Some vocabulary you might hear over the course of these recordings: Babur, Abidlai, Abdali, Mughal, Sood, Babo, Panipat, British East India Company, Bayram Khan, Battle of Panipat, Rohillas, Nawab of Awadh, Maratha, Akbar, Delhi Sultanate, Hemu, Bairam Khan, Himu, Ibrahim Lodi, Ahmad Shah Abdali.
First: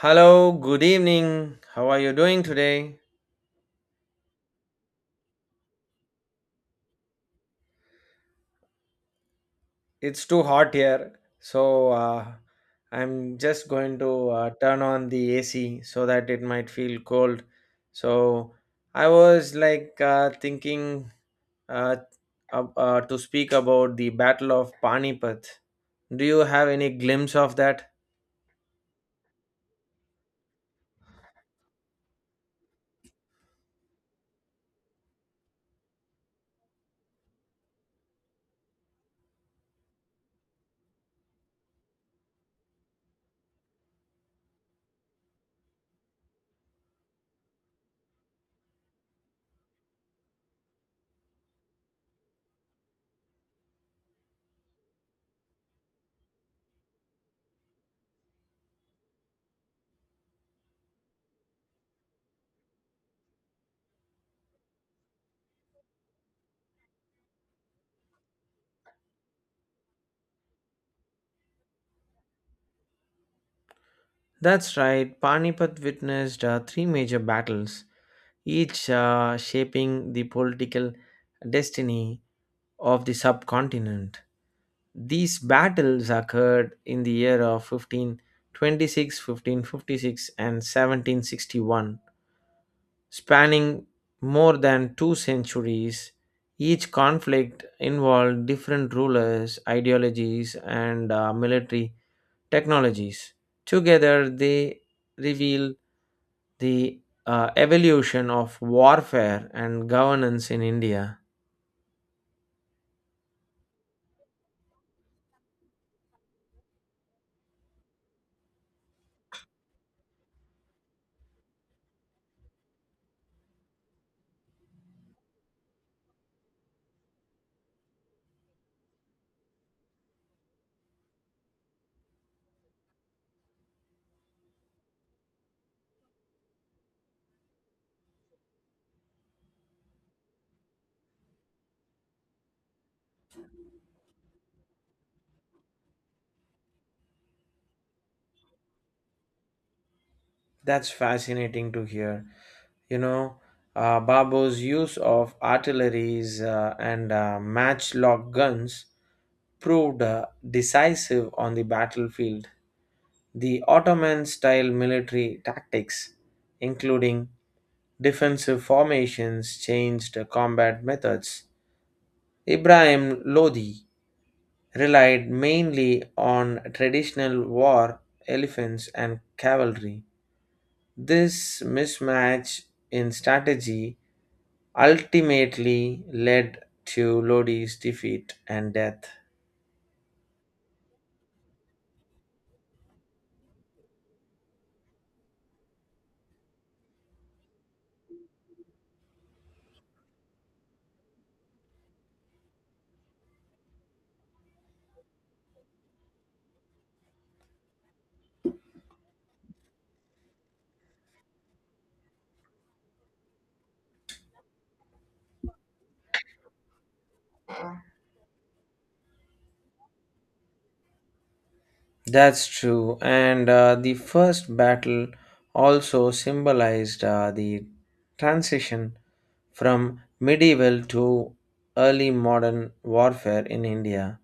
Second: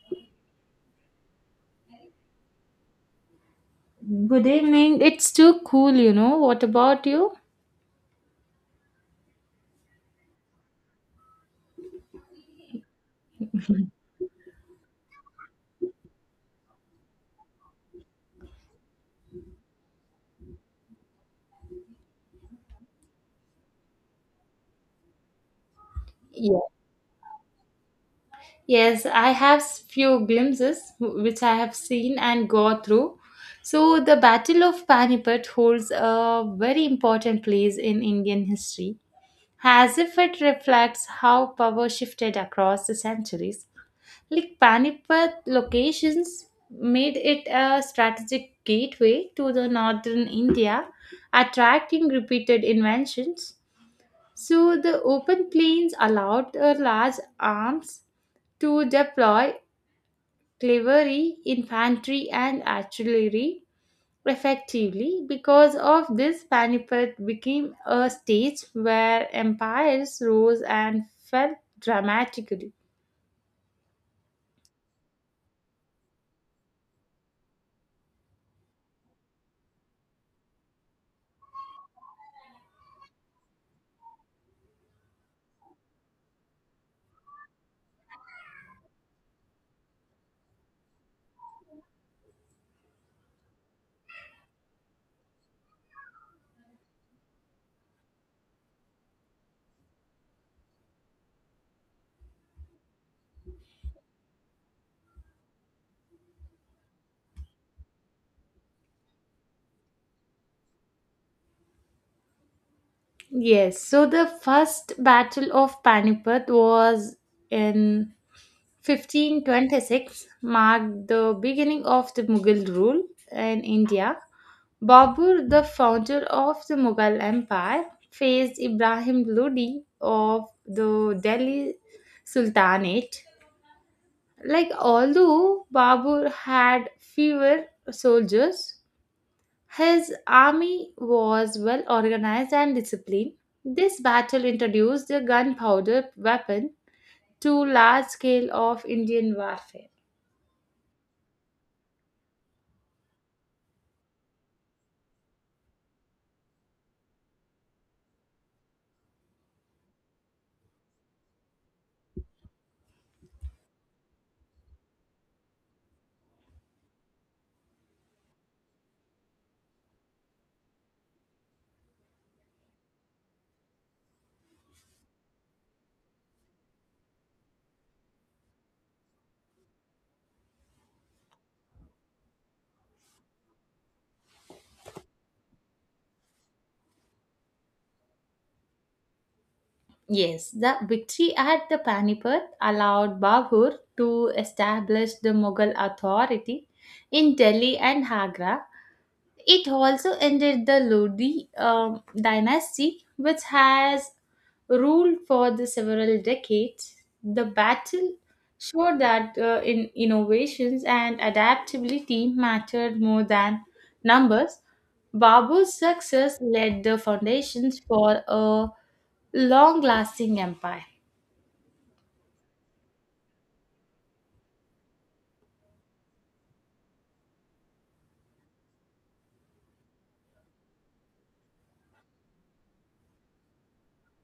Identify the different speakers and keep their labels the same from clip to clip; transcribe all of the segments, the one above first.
Speaker 1: Hello, good evening. How are you doing today?
Speaker 2: Good evening. It's too cool, you know. What about you?
Speaker 1: It's too hot here, so I'm just going to turn on the AC so that it might feel cold. So I was thinking uh, to speak about the Battle of Panipat. Do you
Speaker 2: Yeah.
Speaker 1: have any glimpse of that?
Speaker 2: Yes, I have few glimpses which I have seen and go through. So, the Battle of Panipat holds a very important place in Indian history, as if it reflects how power shifted across the centuries. Like Panipat locations made it a strategic gateway to the northern India, attracting repeated inventions. So the open plains allowed the large arms to deploy cavalry, infantry, and artillery effectively. Because of this, Panipat became a stage where empires rose and fell dramatically.
Speaker 1: That's right. Panipat witnessed three major battles, each shaping the political destiny of the subcontinent. These battles occurred in the year of 1526, 1556, and 1761, spanning more than two centuries. Each conflict involved different rulers, ideologies, and military technologies. Together, they reveal the evolution of warfare and governance in India.
Speaker 2: Yes, so the first battle of Panipat was in 1526, marked the beginning of the Mughal rule in India. Babur, the founder of the Mughal Empire, faced Ibrahim Lodi of the Delhi Sultanate. Like, although Babur had fewer soldiers, his army was well organized and disciplined. This battle introduced the gunpowder weapon to large scale of Indian warfare.
Speaker 1: That's fascinating to hear. you know Babo's use of artilleries and matchlock guns proved decisive on the battlefield. The Ottoman style military tactics, including defensive formations, changed combat methods. Ibrahim Lodi relied mainly on traditional war elephants and cavalry, this mismatch in strategy ultimately led to Lodi's defeat and death.
Speaker 2: Yes, the victory at the Panipat allowed Babur to establish the Mughal authority in Delhi and Agra. It also ended the Lodi dynasty, which has ruled for the several decades. The battle showed that in innovations and adaptability mattered more than numbers. Babu's success laid the foundations for a long-lasting empire.
Speaker 1: That's true. And the first battle also symbolized the transition from medieval to early modern warfare in India.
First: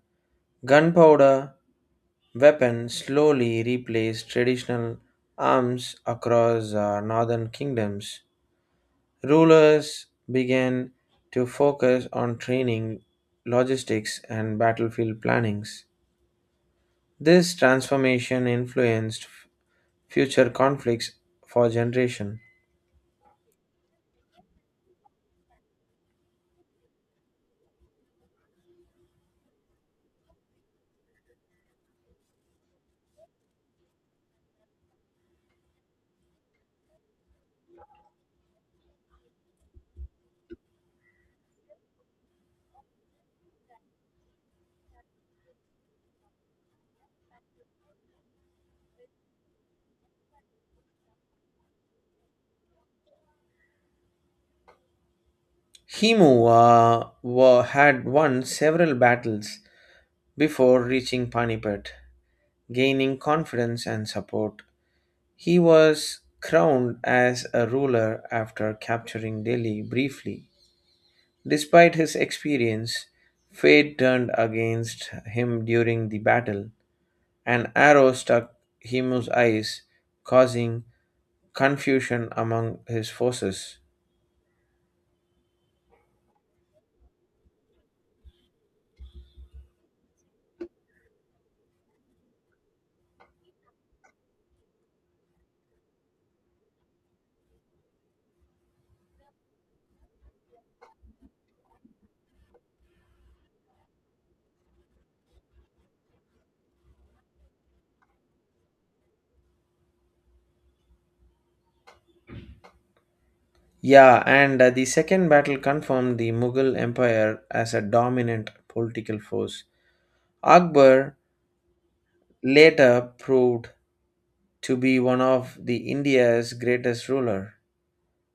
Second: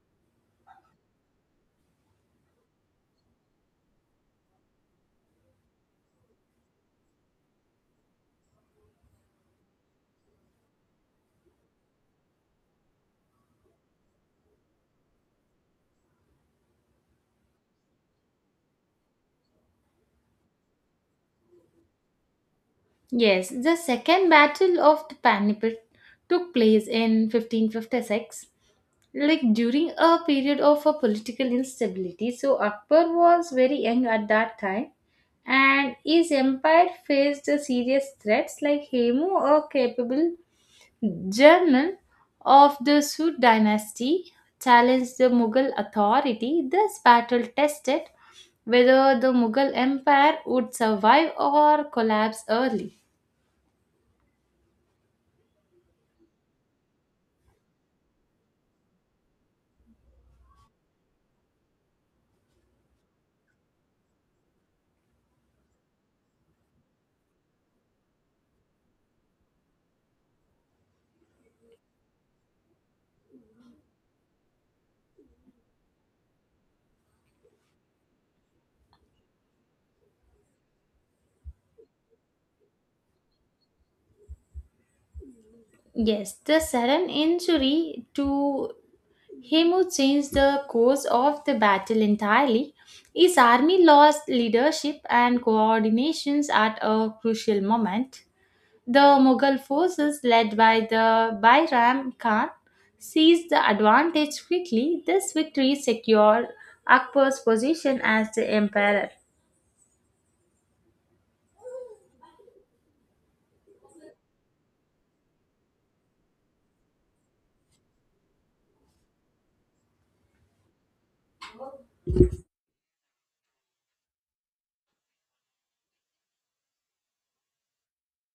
Speaker 1: Gunpowder weapons slowly replaced traditional arms across northern kingdoms. Rulers began to focus on training, logistics, and battlefield plannings. This transformation influenced future conflicts for generation.
Speaker 2: Yes, the Second Battle of the Panipat took place in 1556, like during a period of a political instability. So Akbar was very young at that time, and his empire faced a serious threats like Hemu, a capable general of the Sood dynasty, challenged the Mughal authority. This battle tested whether the Mughal empire would survive or collapse early.
Speaker 1: Himu had won several battles before reaching Panipat, gaining confidence and support. He was crowned as a ruler after capturing Delhi briefly. Despite his experience, fate turned against him during the battle. An arrow struck Himu's eyes, causing confusion among his forces.
Speaker 2: Yes, the sudden injury to him who changed the course of the battle entirely. His army lost leadership and coordinations at a crucial moment. The Mughal forces led by the Bairam Khan seized the advantage quickly. This victory secured Akbar's position as the emperor.
Speaker 1: Yeah, and the second battle confirmed the Mughal Empire as a dominant political force. Akbar later proved to be one of the India's greatest ruler.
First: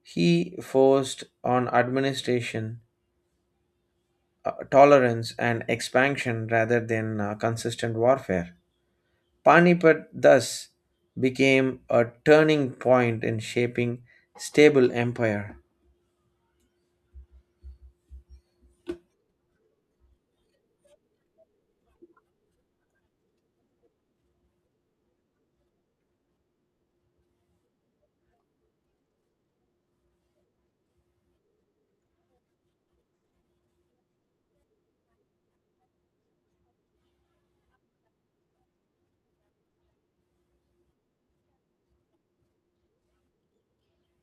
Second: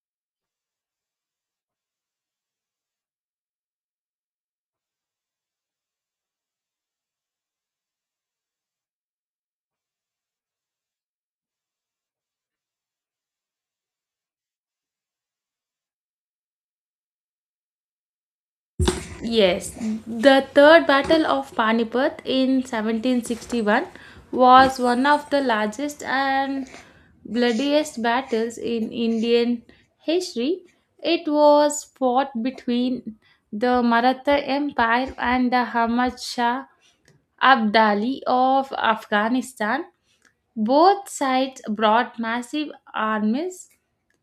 Speaker 1: He forced on administration, tolerance and expansion rather than consistent warfare. Panipat thus became a turning point in shaping stable empire.
Speaker 2: Yes, the Third Battle of Panipat in 1761 was one of the largest and bloodiest battles in Indian history. It was fought between the Maratha Empire and the Ahmad Shah Abdali of Afghanistan. Both sides brought massive armies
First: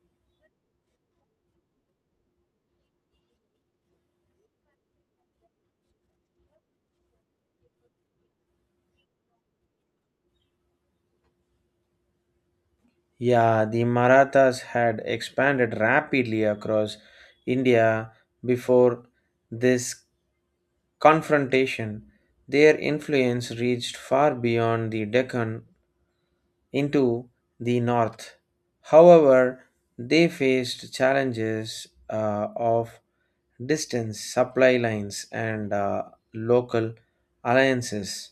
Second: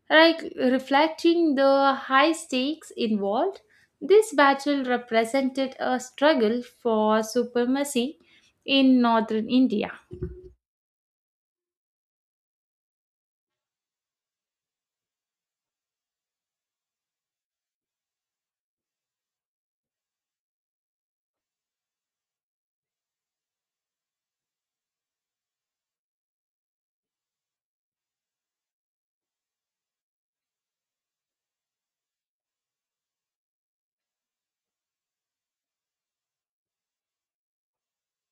Speaker 2: like reflecting the high stakes involved, this battle represented a struggle for supremacy in northern India.
Speaker 1: Yeah, the Marathas had expanded rapidly across India before this confrontation. Their influence reached far beyond the Deccan into the north. However, they faced challenges of distance, supply lines, and local alliances.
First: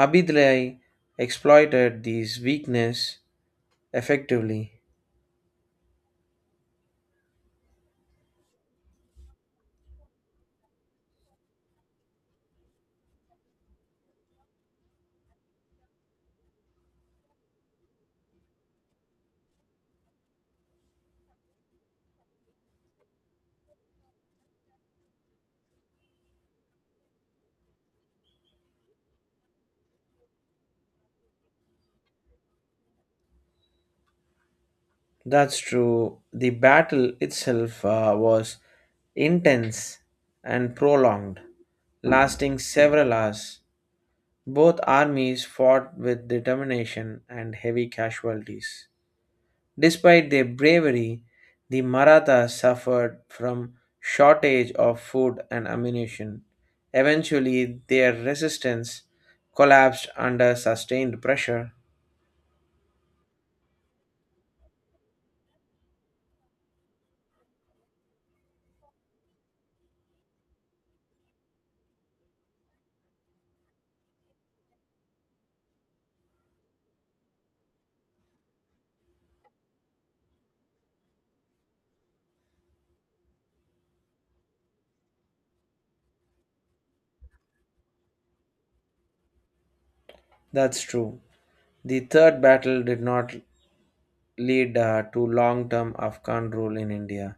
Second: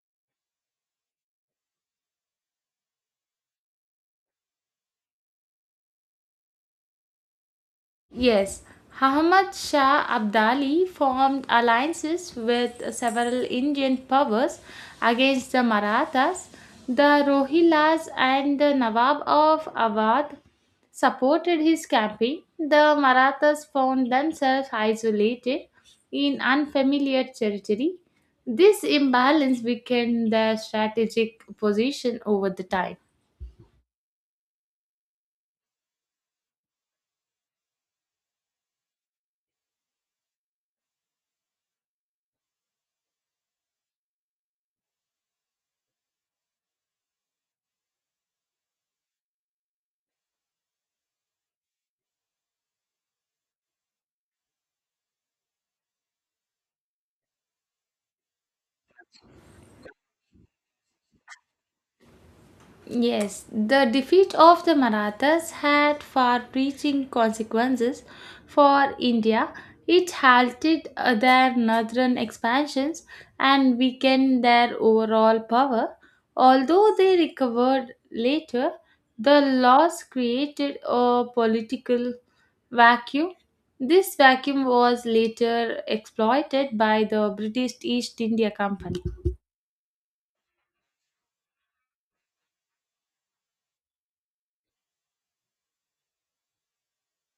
Speaker 1: Abidlai exploited these weakness effectively.
Speaker 2: Yes, Ahmad Shah Abdali formed alliances with several Indian powers against the Marathas. The Rohillas and the Nawab of Awadh supported his campaign. The Marathas found themselves isolated in unfamiliar territory. This imbalance weakened their strategic position over the time.
Speaker 1: That's true. The battle itself was intense and prolonged, lasting several hours. Both armies fought with determination and heavy casualties. Despite their bravery, the Marathas suffered from shortage of food and ammunition. Eventually, their resistance collapsed under sustained pressure.
Speaker 2: Yes, the defeat of the Marathas had far reaching consequences for India. It halted their northern expansions and weakened their overall power. Although they recovered later, the loss created a political vacuum. This vacuum was later exploited by the British East India Company.
Speaker 1: That's true. The third battle did not lead to long term Afghan rule in India.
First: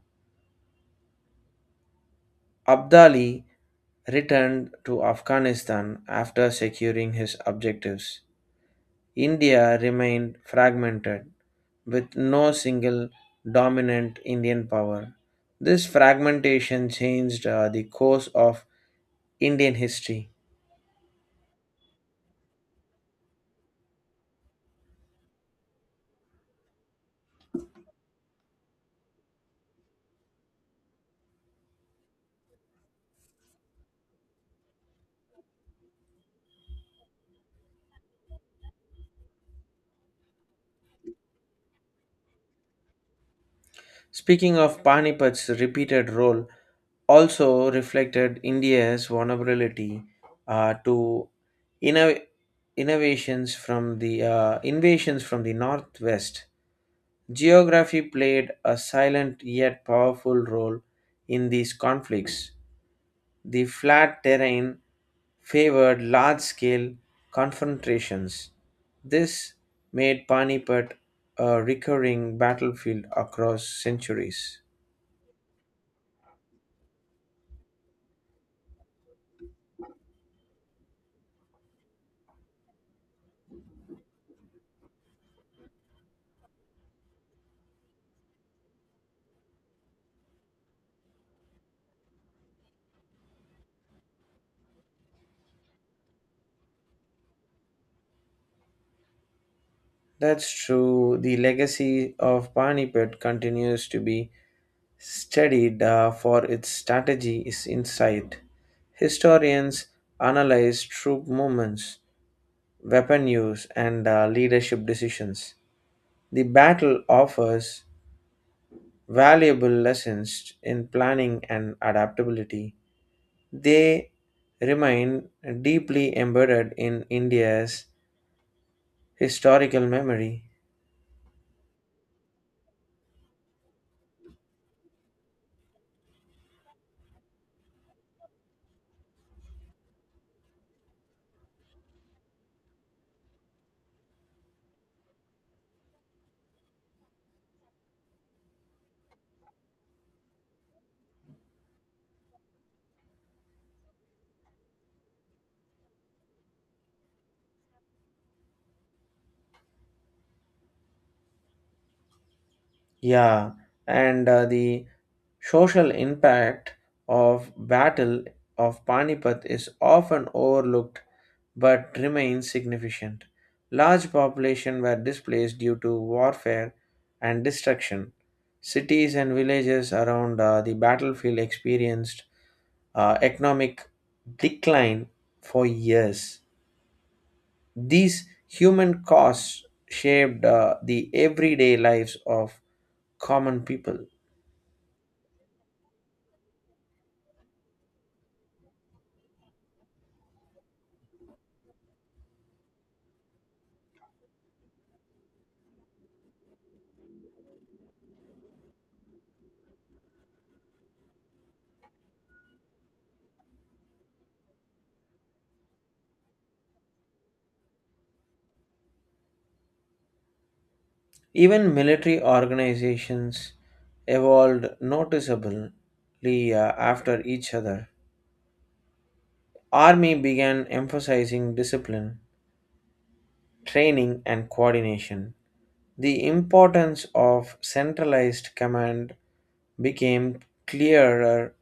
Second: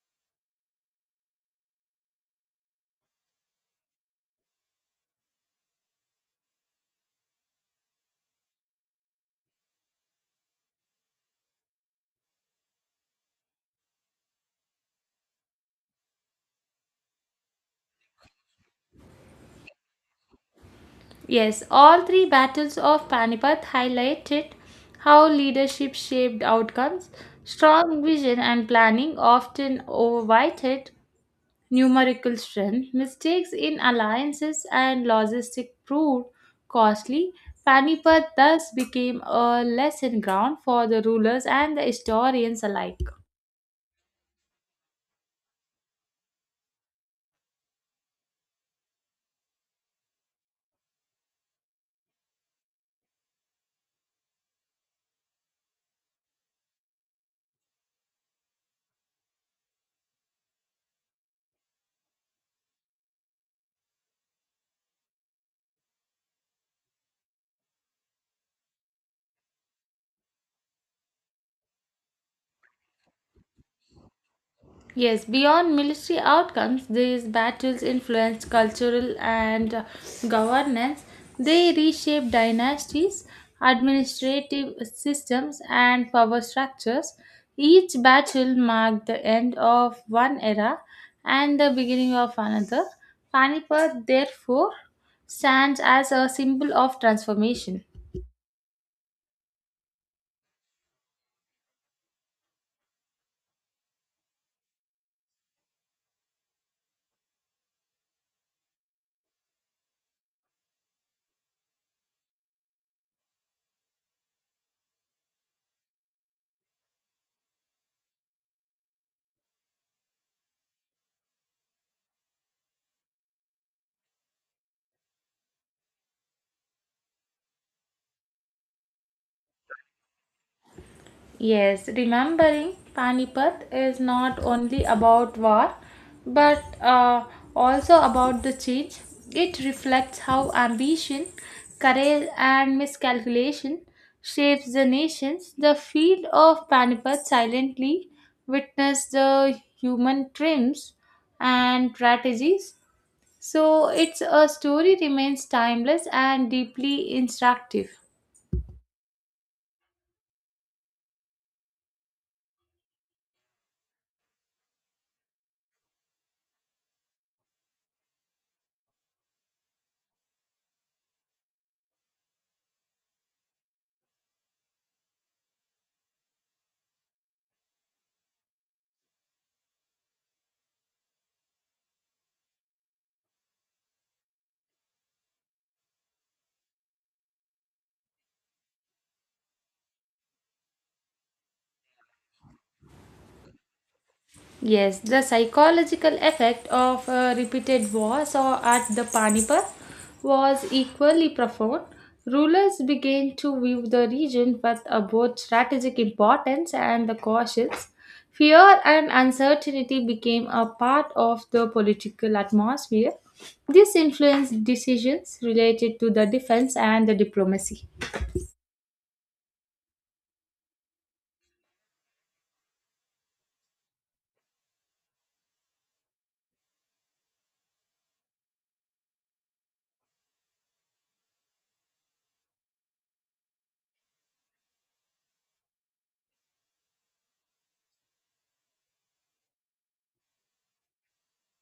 Speaker 1: Abdali returned to Afghanistan after securing his objectives. India remained fragmented, with no single dominant Indian power. This fragmentation changed the course of Indian history.
Speaker 2: Yes, all three battles of Panipat highlighted how leadership shaped outcomes. Strong vision and planning often overweighted numerical strength. Mistakes in alliances and logistics proved costly. Panipat thus became a lesson ground for the rulers and the historians alike.
Speaker 1: Speaking of Panipat's repeated role, also reflected India's vulnerability to inno- innovations from the invasions from the northwest. Geography played a silent yet powerful role in these conflicts. The flat terrain favored large scale confrontations. This made Panipat a recurring battlefield across centuries.
Speaker 2: Yes, beyond military outcomes, these battles influenced cultural and governance. They reshaped dynasties, administrative systems, and power structures. Each battle marked the end of one era and the beginning of another. Panipat, therefore, stands as a symbol of transformation.
Speaker 1: That's true. The legacy of Panipat continues to be studied for its strategy is insight. Historians analyze troop movements, weapon use, and leadership decisions. The battle offers valuable lessons in planning and adaptability. They remain deeply embedded in India's historical memory.
Speaker 2: Yes, remembering Panipat is not only about war but also about the change. It reflects how ambition, courage, and miscalculation shapes the nations. The field of Panipat silently witnessed the human trims and strategies. So, it's a story remains timeless and deeply instructive.
Speaker 1: Yeah, and the social impact of battle of Panipat is often overlooked but remains significant. Large population were displaced due to warfare and destruction. Cities and villages around the battlefield experienced economic decline for years. These human costs shaped the everyday lives of common people.
Speaker 2: Yes, the psychological effect of repeated wars or at the Panipat was equally profound. Rulers began to view the region with both strategic importance and the cautions. Fear and uncertainty became a part of the political atmosphere. This influenced decisions related to the defense and the diplomacy.
Speaker 1: Even military organizations evolved noticeably after each other. Army began emphasizing discipline, training, and coordination. The importance of centralized command became clearer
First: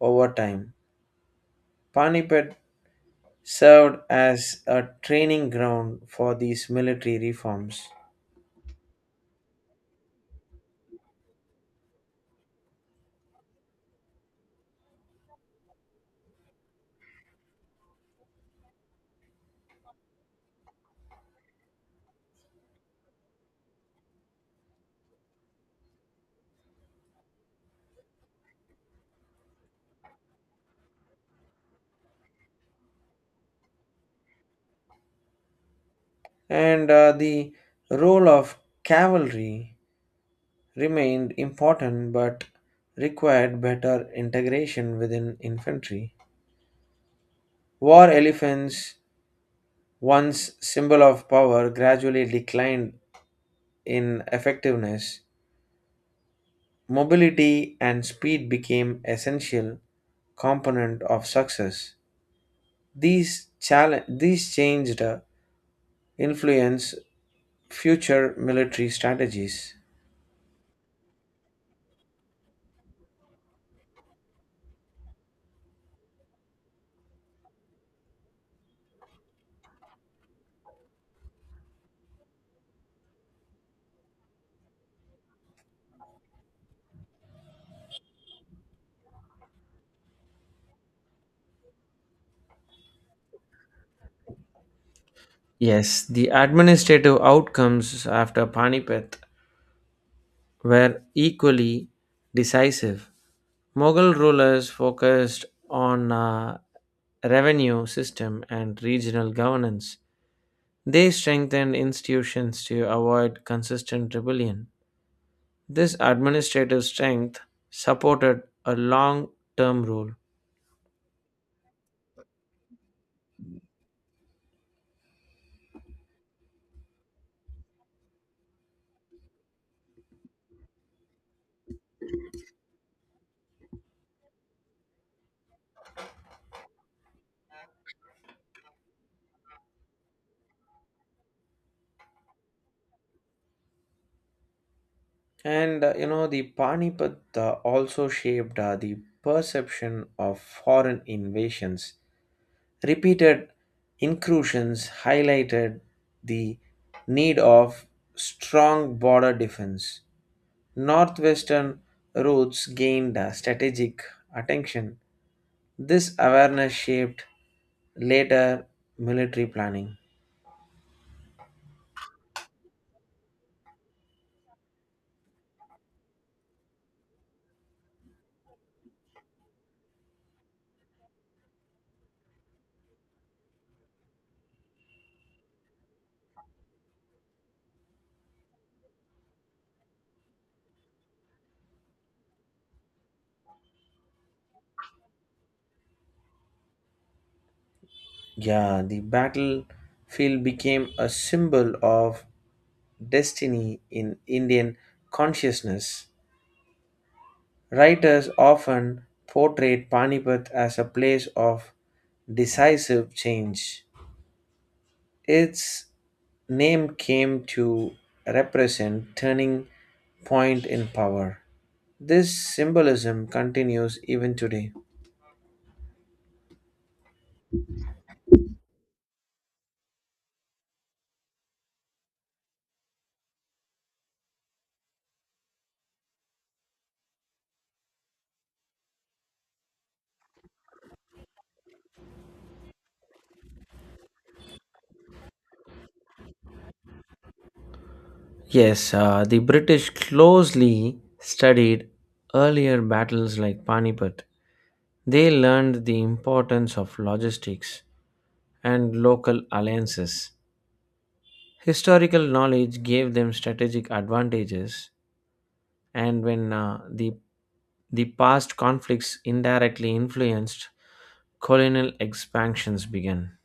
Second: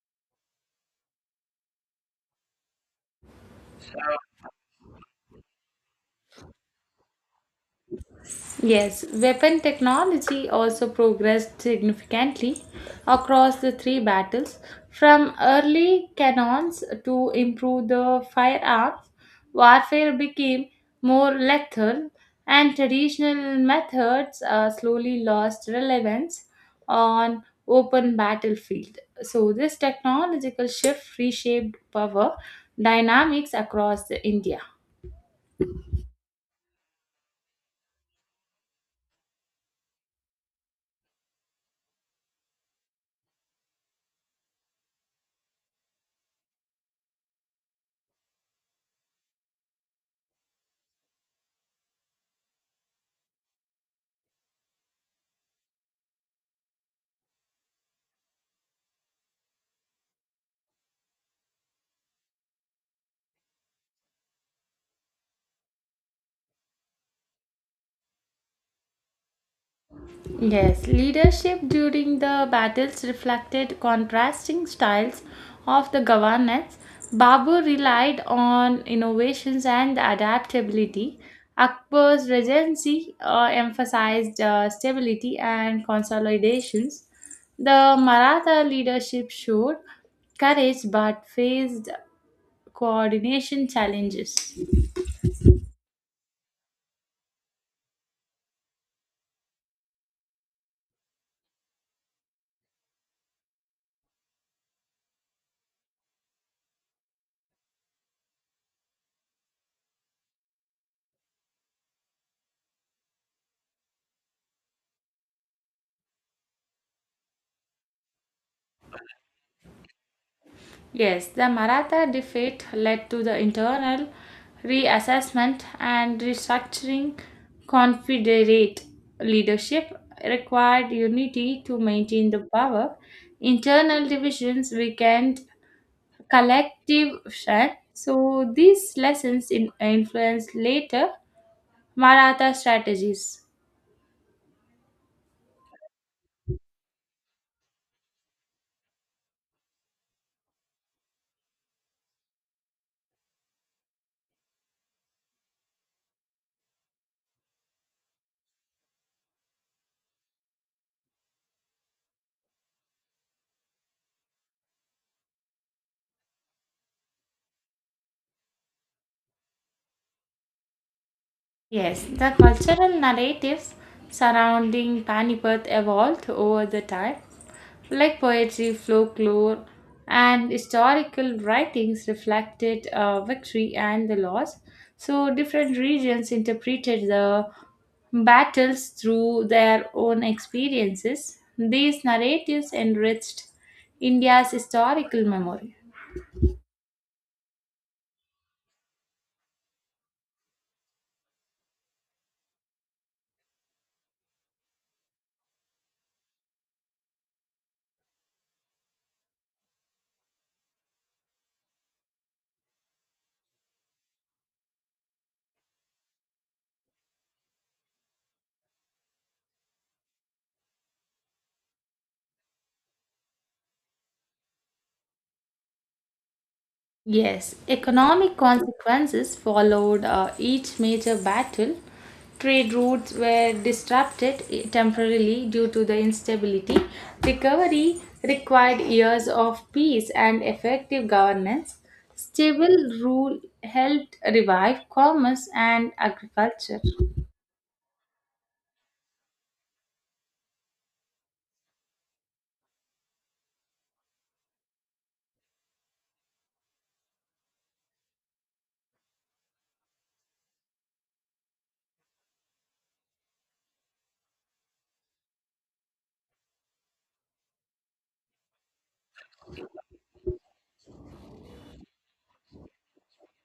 Speaker 1: over time. Panipat served as a training ground for these military reforms.
Speaker 2: Yes, weapon technology also progressed significantly across the three battles, from early cannons to improve the firearms. Warfare became more lethal, and traditional methods slowly lost relevance on open battlefield. So this technological shift reshaped power dynamics across the India.
Speaker 1: And the role of cavalry remained important but required better integration within infantry. War elephants, once symbol of power, gradually declined in effectiveness. Mobility and speed became essential component of success. These challenge these changed influence future military strategies.
Speaker 2: Yes, leadership during the battles reflected contrasting styles of the governance. Babur relied on innovations and adaptability. Akbar's regency emphasized stability and consolidations. The Maratha leadership showed courage but faced coordination challenges.
Speaker 1: Yes, the administrative outcomes after Panipat were equally decisive. Mughal rulers focused on revenue system and regional governance. They strengthened institutions to avoid consistent rebellion. This administrative strength supported a long-term rule.
Speaker 2: Yes, the Maratha defeat led to the internal reassessment and restructuring Confederate leadership required unity to maintain the power. Internal divisions weakened collective strength. So these lessons influenced later Maratha strategies.
Speaker 1: And the Panipat also shaped the perception of foreign invasions. Repeated incursions highlighted the need of strong border defense. Northwestern routes gained strategic attention. This awareness shaped later military planning.
Speaker 2: Yes, the cultural narratives surrounding Panipat evolved over the time, like poetry, folklore, and historical writings reflected victory and the loss. So, different regions interpreted the battles through their own experiences. These narratives enriched India's historical memory.
Speaker 1: Yeah, the battlefield became a symbol of destiny in Indian consciousness. Writers often portrayed Panipat as a place of decisive change. Its name came to represent turning point in power. This symbolism continues even today.
Speaker 2: Yes, economic consequences followed each major battle. Trade routes were disrupted temporarily due to the instability. Recovery required years of peace and effective governance. Stable rule helped revive commerce and agriculture.
Speaker 1: Yes, the British closely studied earlier battles like Panipat. They learned the importance of logistics, and local alliances. Historical knowledge gave them strategic advantages, and the past conflicts indirectly influenced colonial expansions began.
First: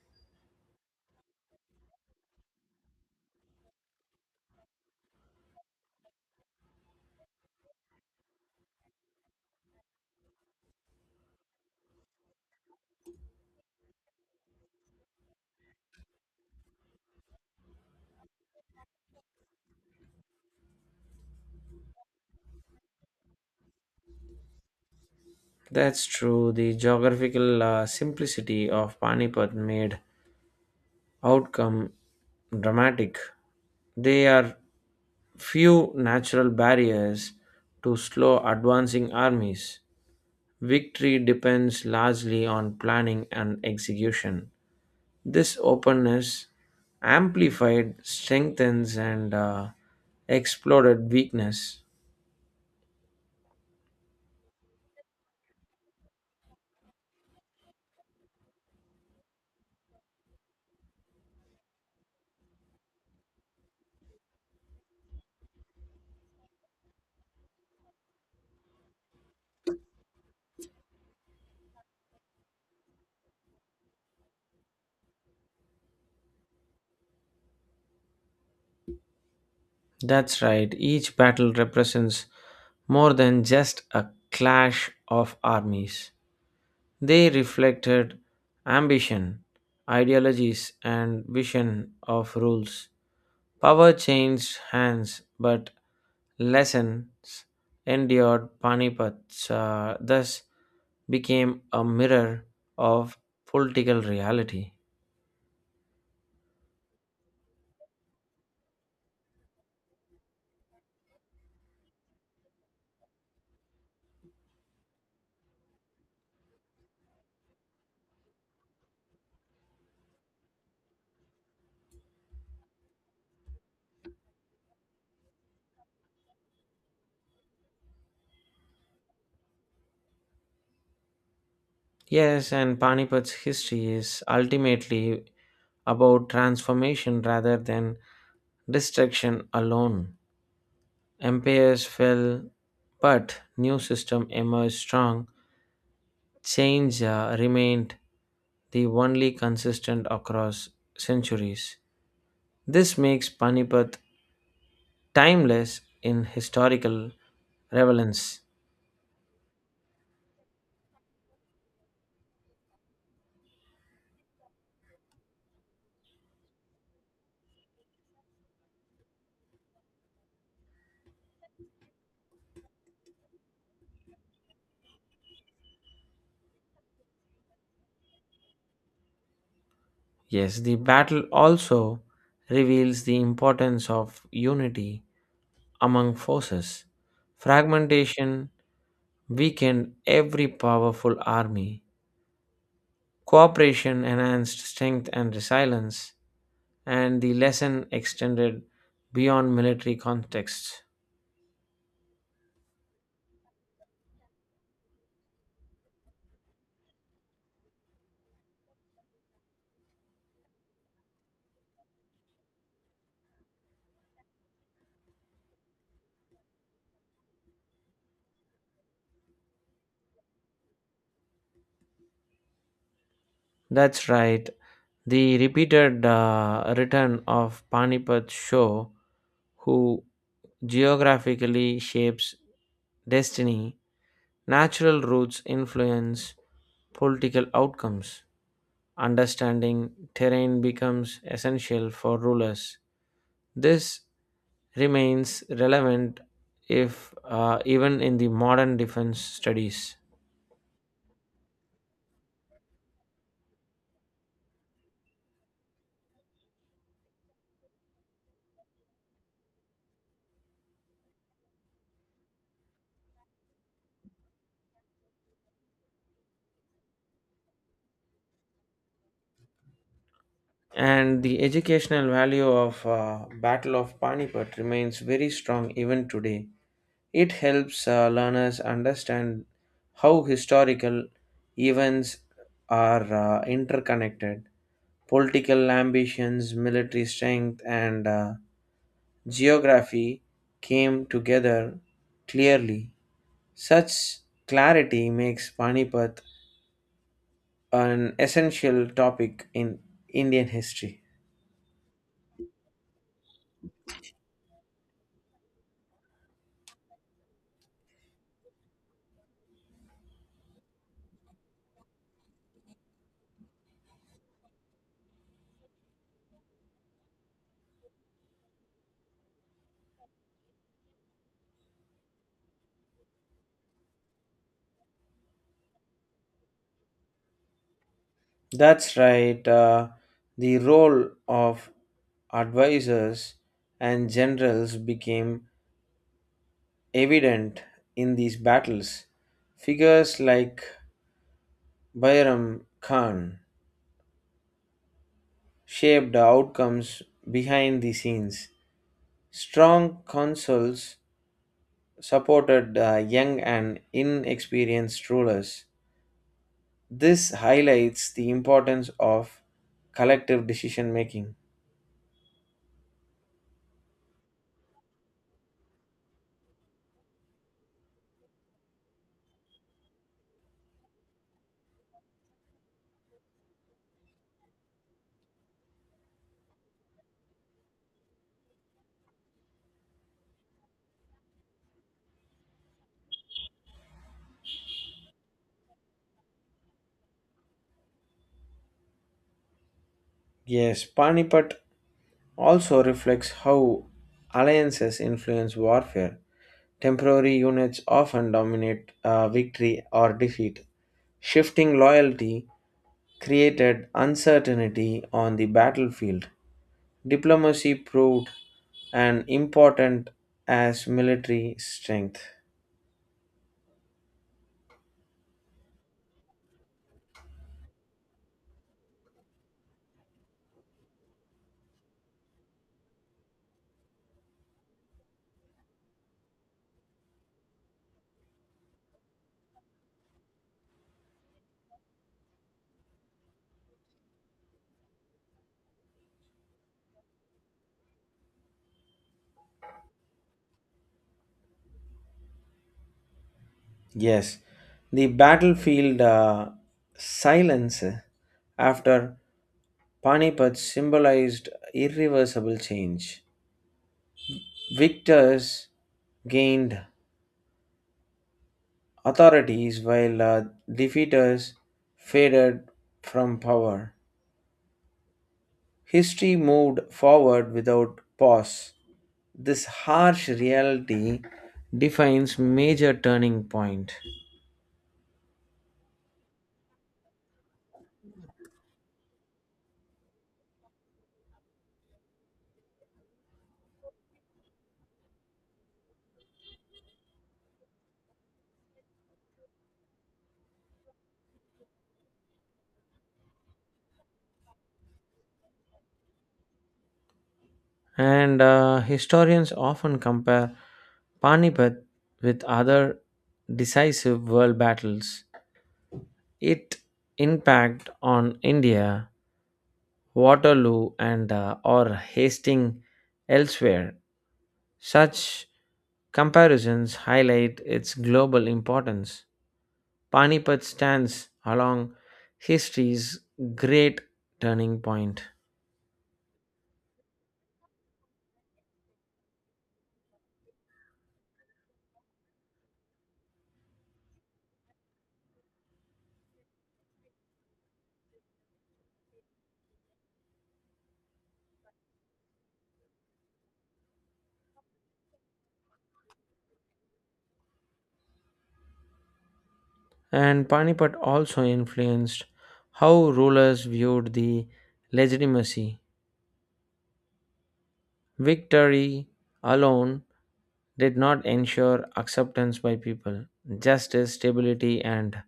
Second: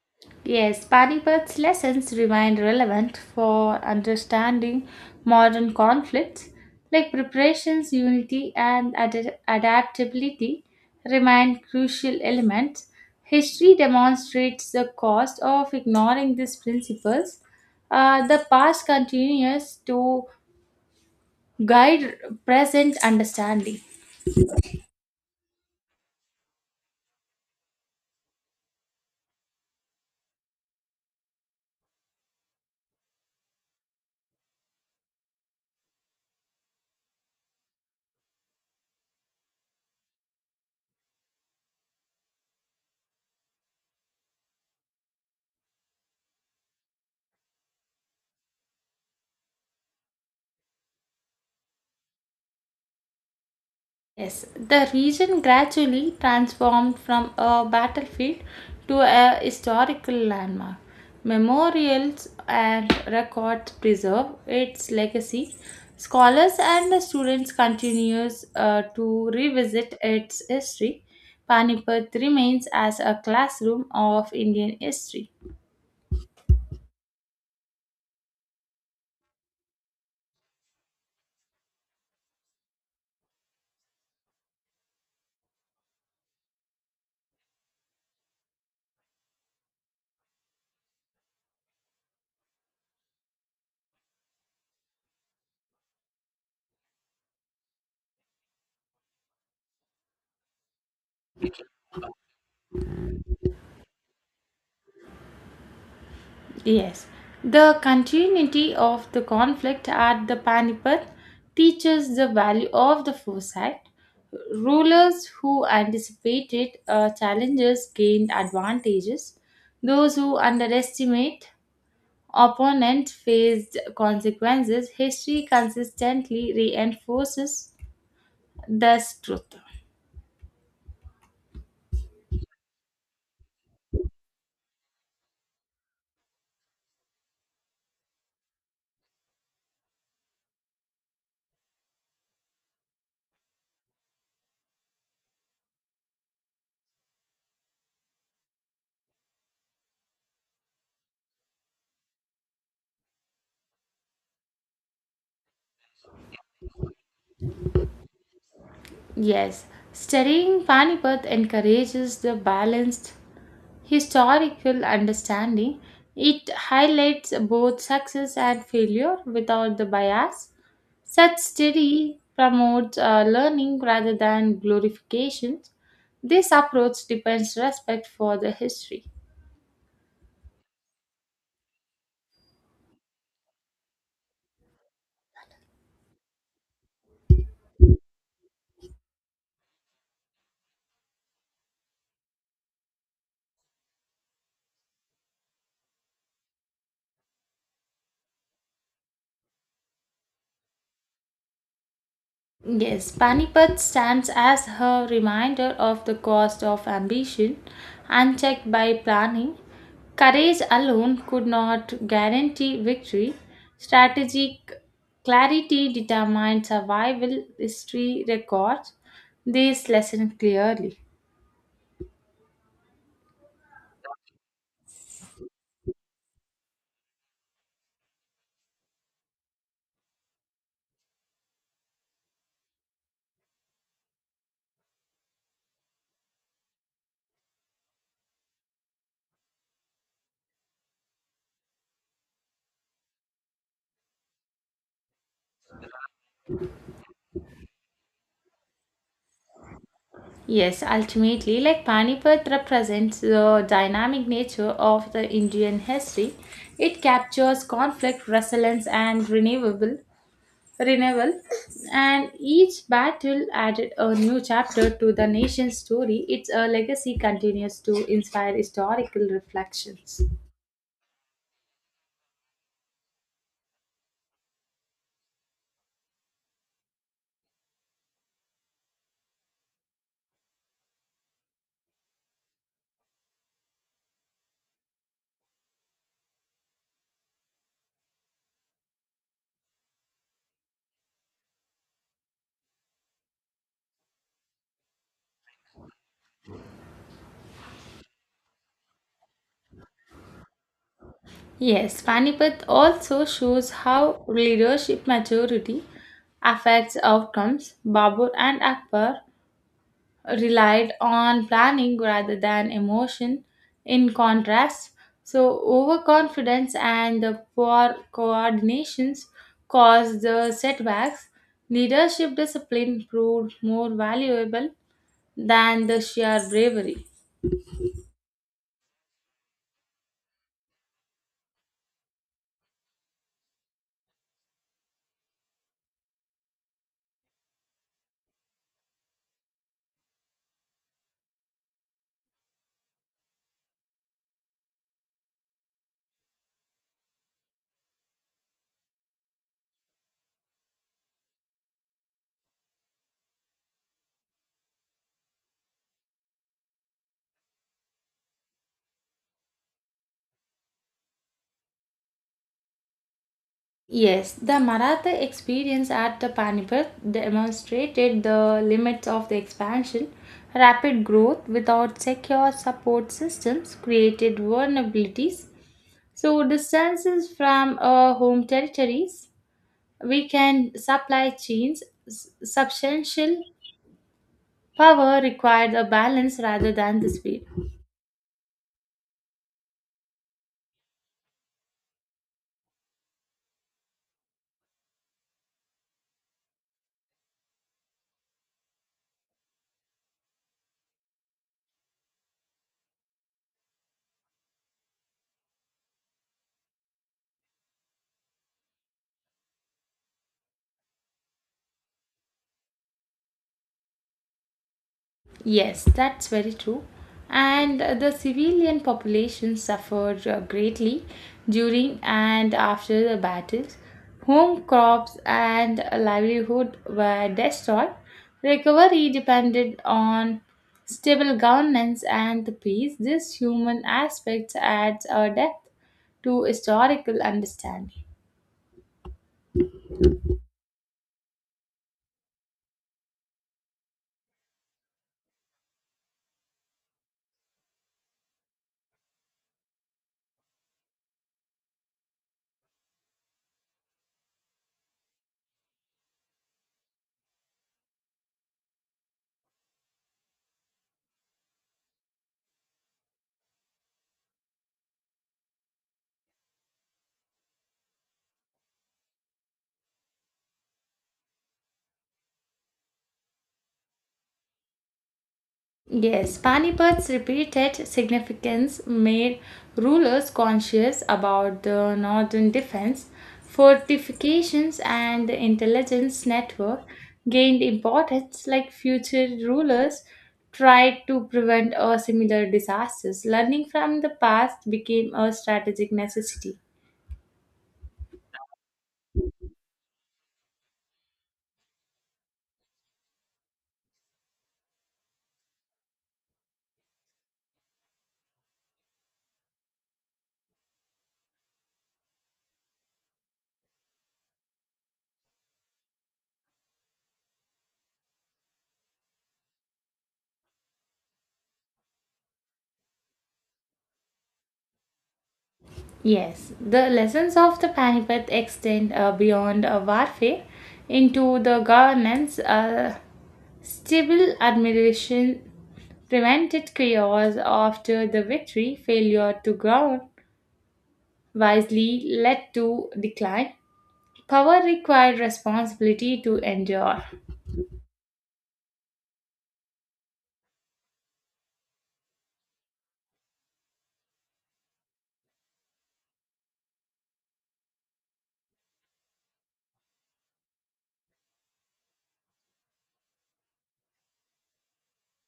Speaker 2: Yes, Panipad's lessons remain relevant for understanding modern conflicts, like preparations, unity, and adaptability remain crucial elements. History demonstrates the cost of ignoring these principles. The past continues to guide present understanding.
Speaker 1: That's true. The geographical simplicity of Panipat made outcome dramatic. There are few natural barriers to slow advancing armies. Victory depends largely on planning and execution. This openness amplified strengthens and exploded weakness.
Speaker 2: Yes, the region gradually transformed from a battlefield to a historical landmark. Memorials and records preserve its legacy. Scholars and the students continues to revisit its history. Panipat remains as a classroom of Indian history.
Speaker 1: That's right, each battle represents more than just a clash of armies. They reflected ambition, ideologies, and vision of rules. Power changed hands, but lessons endured. Panipat thus became a mirror of political reality.
Speaker 2: Yes, the continuity of the conflict at the Panipat teaches the value of the foresight. Rulers who anticipated challenges gained advantages. Those who underestimate opponents faced consequences. History consistently reinforces this truth.
Speaker 1: Yes, and Panipat's history is ultimately about transformation rather than destruction alone. Empires fell, but new system emerged strong change remained the only consistent across centuries. This makes Panipat timeless in historical relevance.
Speaker 2: Yes, studying Panipat encourages the balanced historical understanding. It highlights both success and failure without the bias. Such study promotes learning rather than glorification. This approach depends respect for the history.
Speaker 1: Yes, the battle also reveals the importance of unity among forces. Fragmentation weakened every powerful army. Cooperation enhanced strength and resilience, and the lesson extended beyond military contexts.
Speaker 2: Yes, Panipat stands as her reminder of the cost of ambition unchecked by planning. Courage alone could not guarantee victory. Strategic clarity determined survival history records this lesson clearly.
Speaker 1: That's right. The repeated return of Panipat Show, who geographically shapes destiny, natural routes influence political outcomes. Understanding terrain becomes essential for rulers. This remains relevant if even in the modern defense studies.
Speaker 2: Yes, ultimately, like Panipat represents the dynamic nature of the Indian history. It captures conflict, resilience, and renewable renewal, and each battle added a new chapter to the nation's story. Its legacy continues to inspire historical reflections.
Speaker 1: And the educational value of Battle of Panipat remains very strong even today. It helps learners understand how historical events are interconnected. Political ambitions, military strength, and geography came together clearly. Such clarity makes Panipat an essential topic in Indian history.
Speaker 2: Yes, Panipat also shows how leadership maturity affects outcomes. Babur and Akbar relied on planning rather than emotion. In contrast, so overconfidence and the poor coordinations caused the setbacks. Leadership discipline proved more valuable than the sheer bravery.
Speaker 1: That's right. The role of advisors and generals became evident in these battles. Figures like Bayram Khan shaped the outcomes behind the scenes. Strong consuls supported young and inexperienced rulers. This highlights the importance of collective decision making.
Speaker 2: Yes, the Maratha experience at the Panipat demonstrated the limits of the expansion. Rapid growth without secure support systems created vulnerabilities. So distances from home territories, we can supply chains substantial power required a balance rather than the speed.
Speaker 1: Yes, Panipat also reflects how alliances influence warfare. Temporary units often dominate victory or defeat. Shifting loyalty created uncertainty on the battlefield. Diplomacy proved an important as military strength.
Speaker 2: Yes, that's very true. And the civilian population suffered greatly during and after the battles. Home crops and livelihood were destroyed. Recovery depended on stable governance and the peace. This human aspect adds a depth to historical understanding.
Speaker 1: Yes, the battlefield silence after Panipat symbolized irreversible change. Victors gained authorities while defeaters faded from power. History moved forward without pause. This harsh reality defines major turning point.
Speaker 2: Yes, Panipat's repeated significance made rulers conscious about the northern defense, fortifications, and the intelligence network gained importance like future rulers tried to prevent a similar disasters. Learning from the past became a strategic necessity.
Speaker 1: And historians often compare Panipat with other decisive world battles. Its impact on India Waterloo and or Hastings elsewhere. Such comparisons highlight its global importance. Panipat stands along history's great turning point,
Speaker 2: Yes, the lessons of the Panipat extend beyond warfare into the governance, stable administration prevented chaos after the victory, failure to govern wisely led to decline. Power required responsibility to endure.
Speaker 1: And Panipat also influenced how rulers viewed the legitimacy Victory alone did not ensure acceptance by people. Justice, stability, and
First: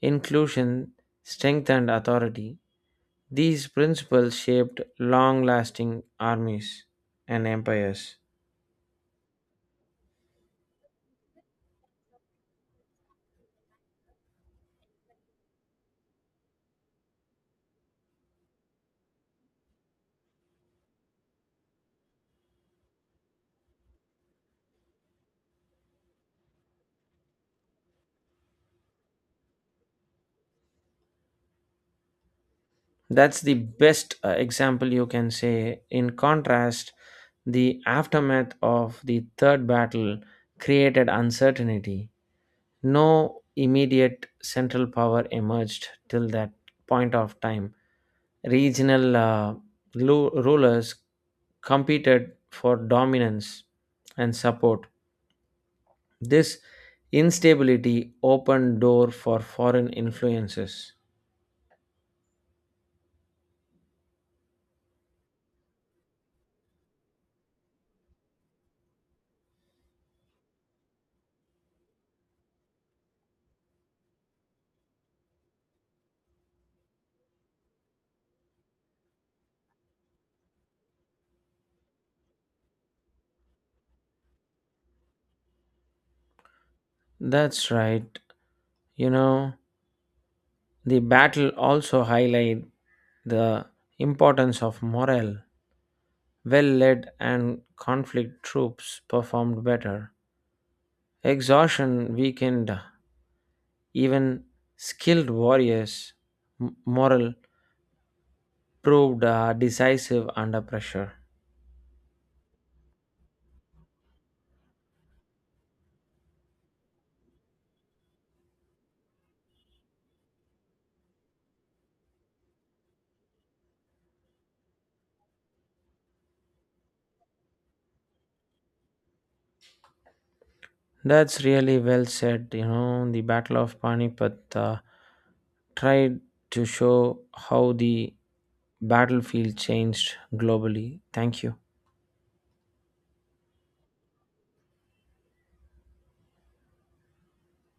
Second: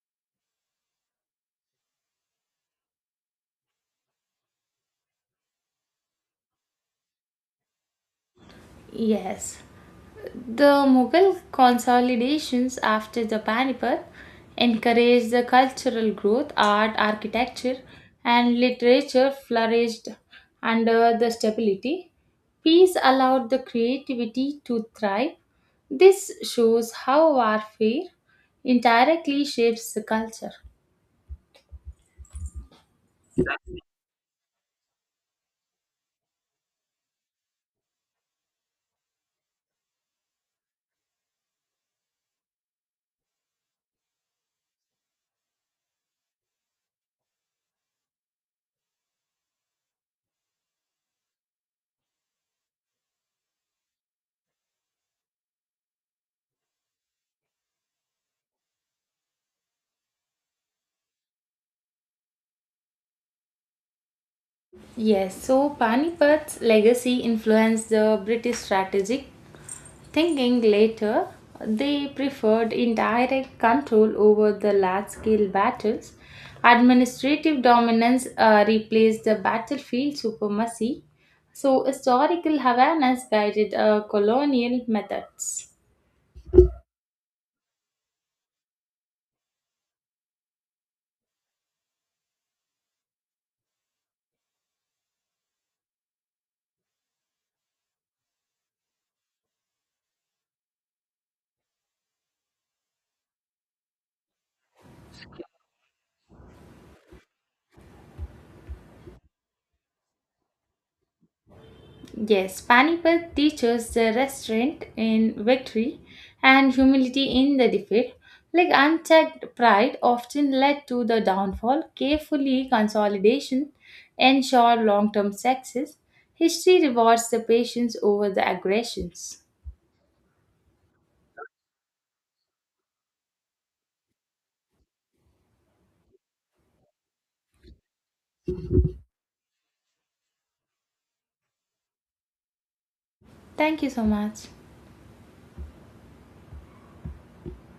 Speaker 1: inclusion strengthened authority. These principles shaped long lasting armies and empires.
Speaker 2: Yes. The Mughal consolidations after the Panipat encouraged the cultural growth, art, architecture, and literature flourished under the stability. Peace allowed the creativity to thrive. This shows how warfare indirectly shapes the culture.
Speaker 1: That's the best example you can say. In contrast, the aftermath of the third battle created uncertainty. No immediate central power emerged till that point of time. Regional rulers competed for dominance and support. This instability opened door for foreign influences.
Speaker 2: Yes, so Panipat's legacy influenced the British strategic thinking later, they preferred indirect control over the large scale battles. Administrative dominance replaced the battlefield supremacy. So, historical Havanas guided colonial methods.
Speaker 1: That's right. You know, the battle also highlighted the importance of morale. Well led and conflict troops performed better. Exhaustion weakened even skilled warriors' morale proved decisive under pressure.
Speaker 2: Yes, Panipat teaches the restraint in victory and humility in the defeat. Like unchecked pride often led to the downfall, carefully consolidation ensure long-term success. History rewards the patience over the aggressions.
Speaker 1: That's really well said. You know, the Battle of Panipat tried to show how the battlefield changed globally. Thank you.
Speaker 2: Thank you so much.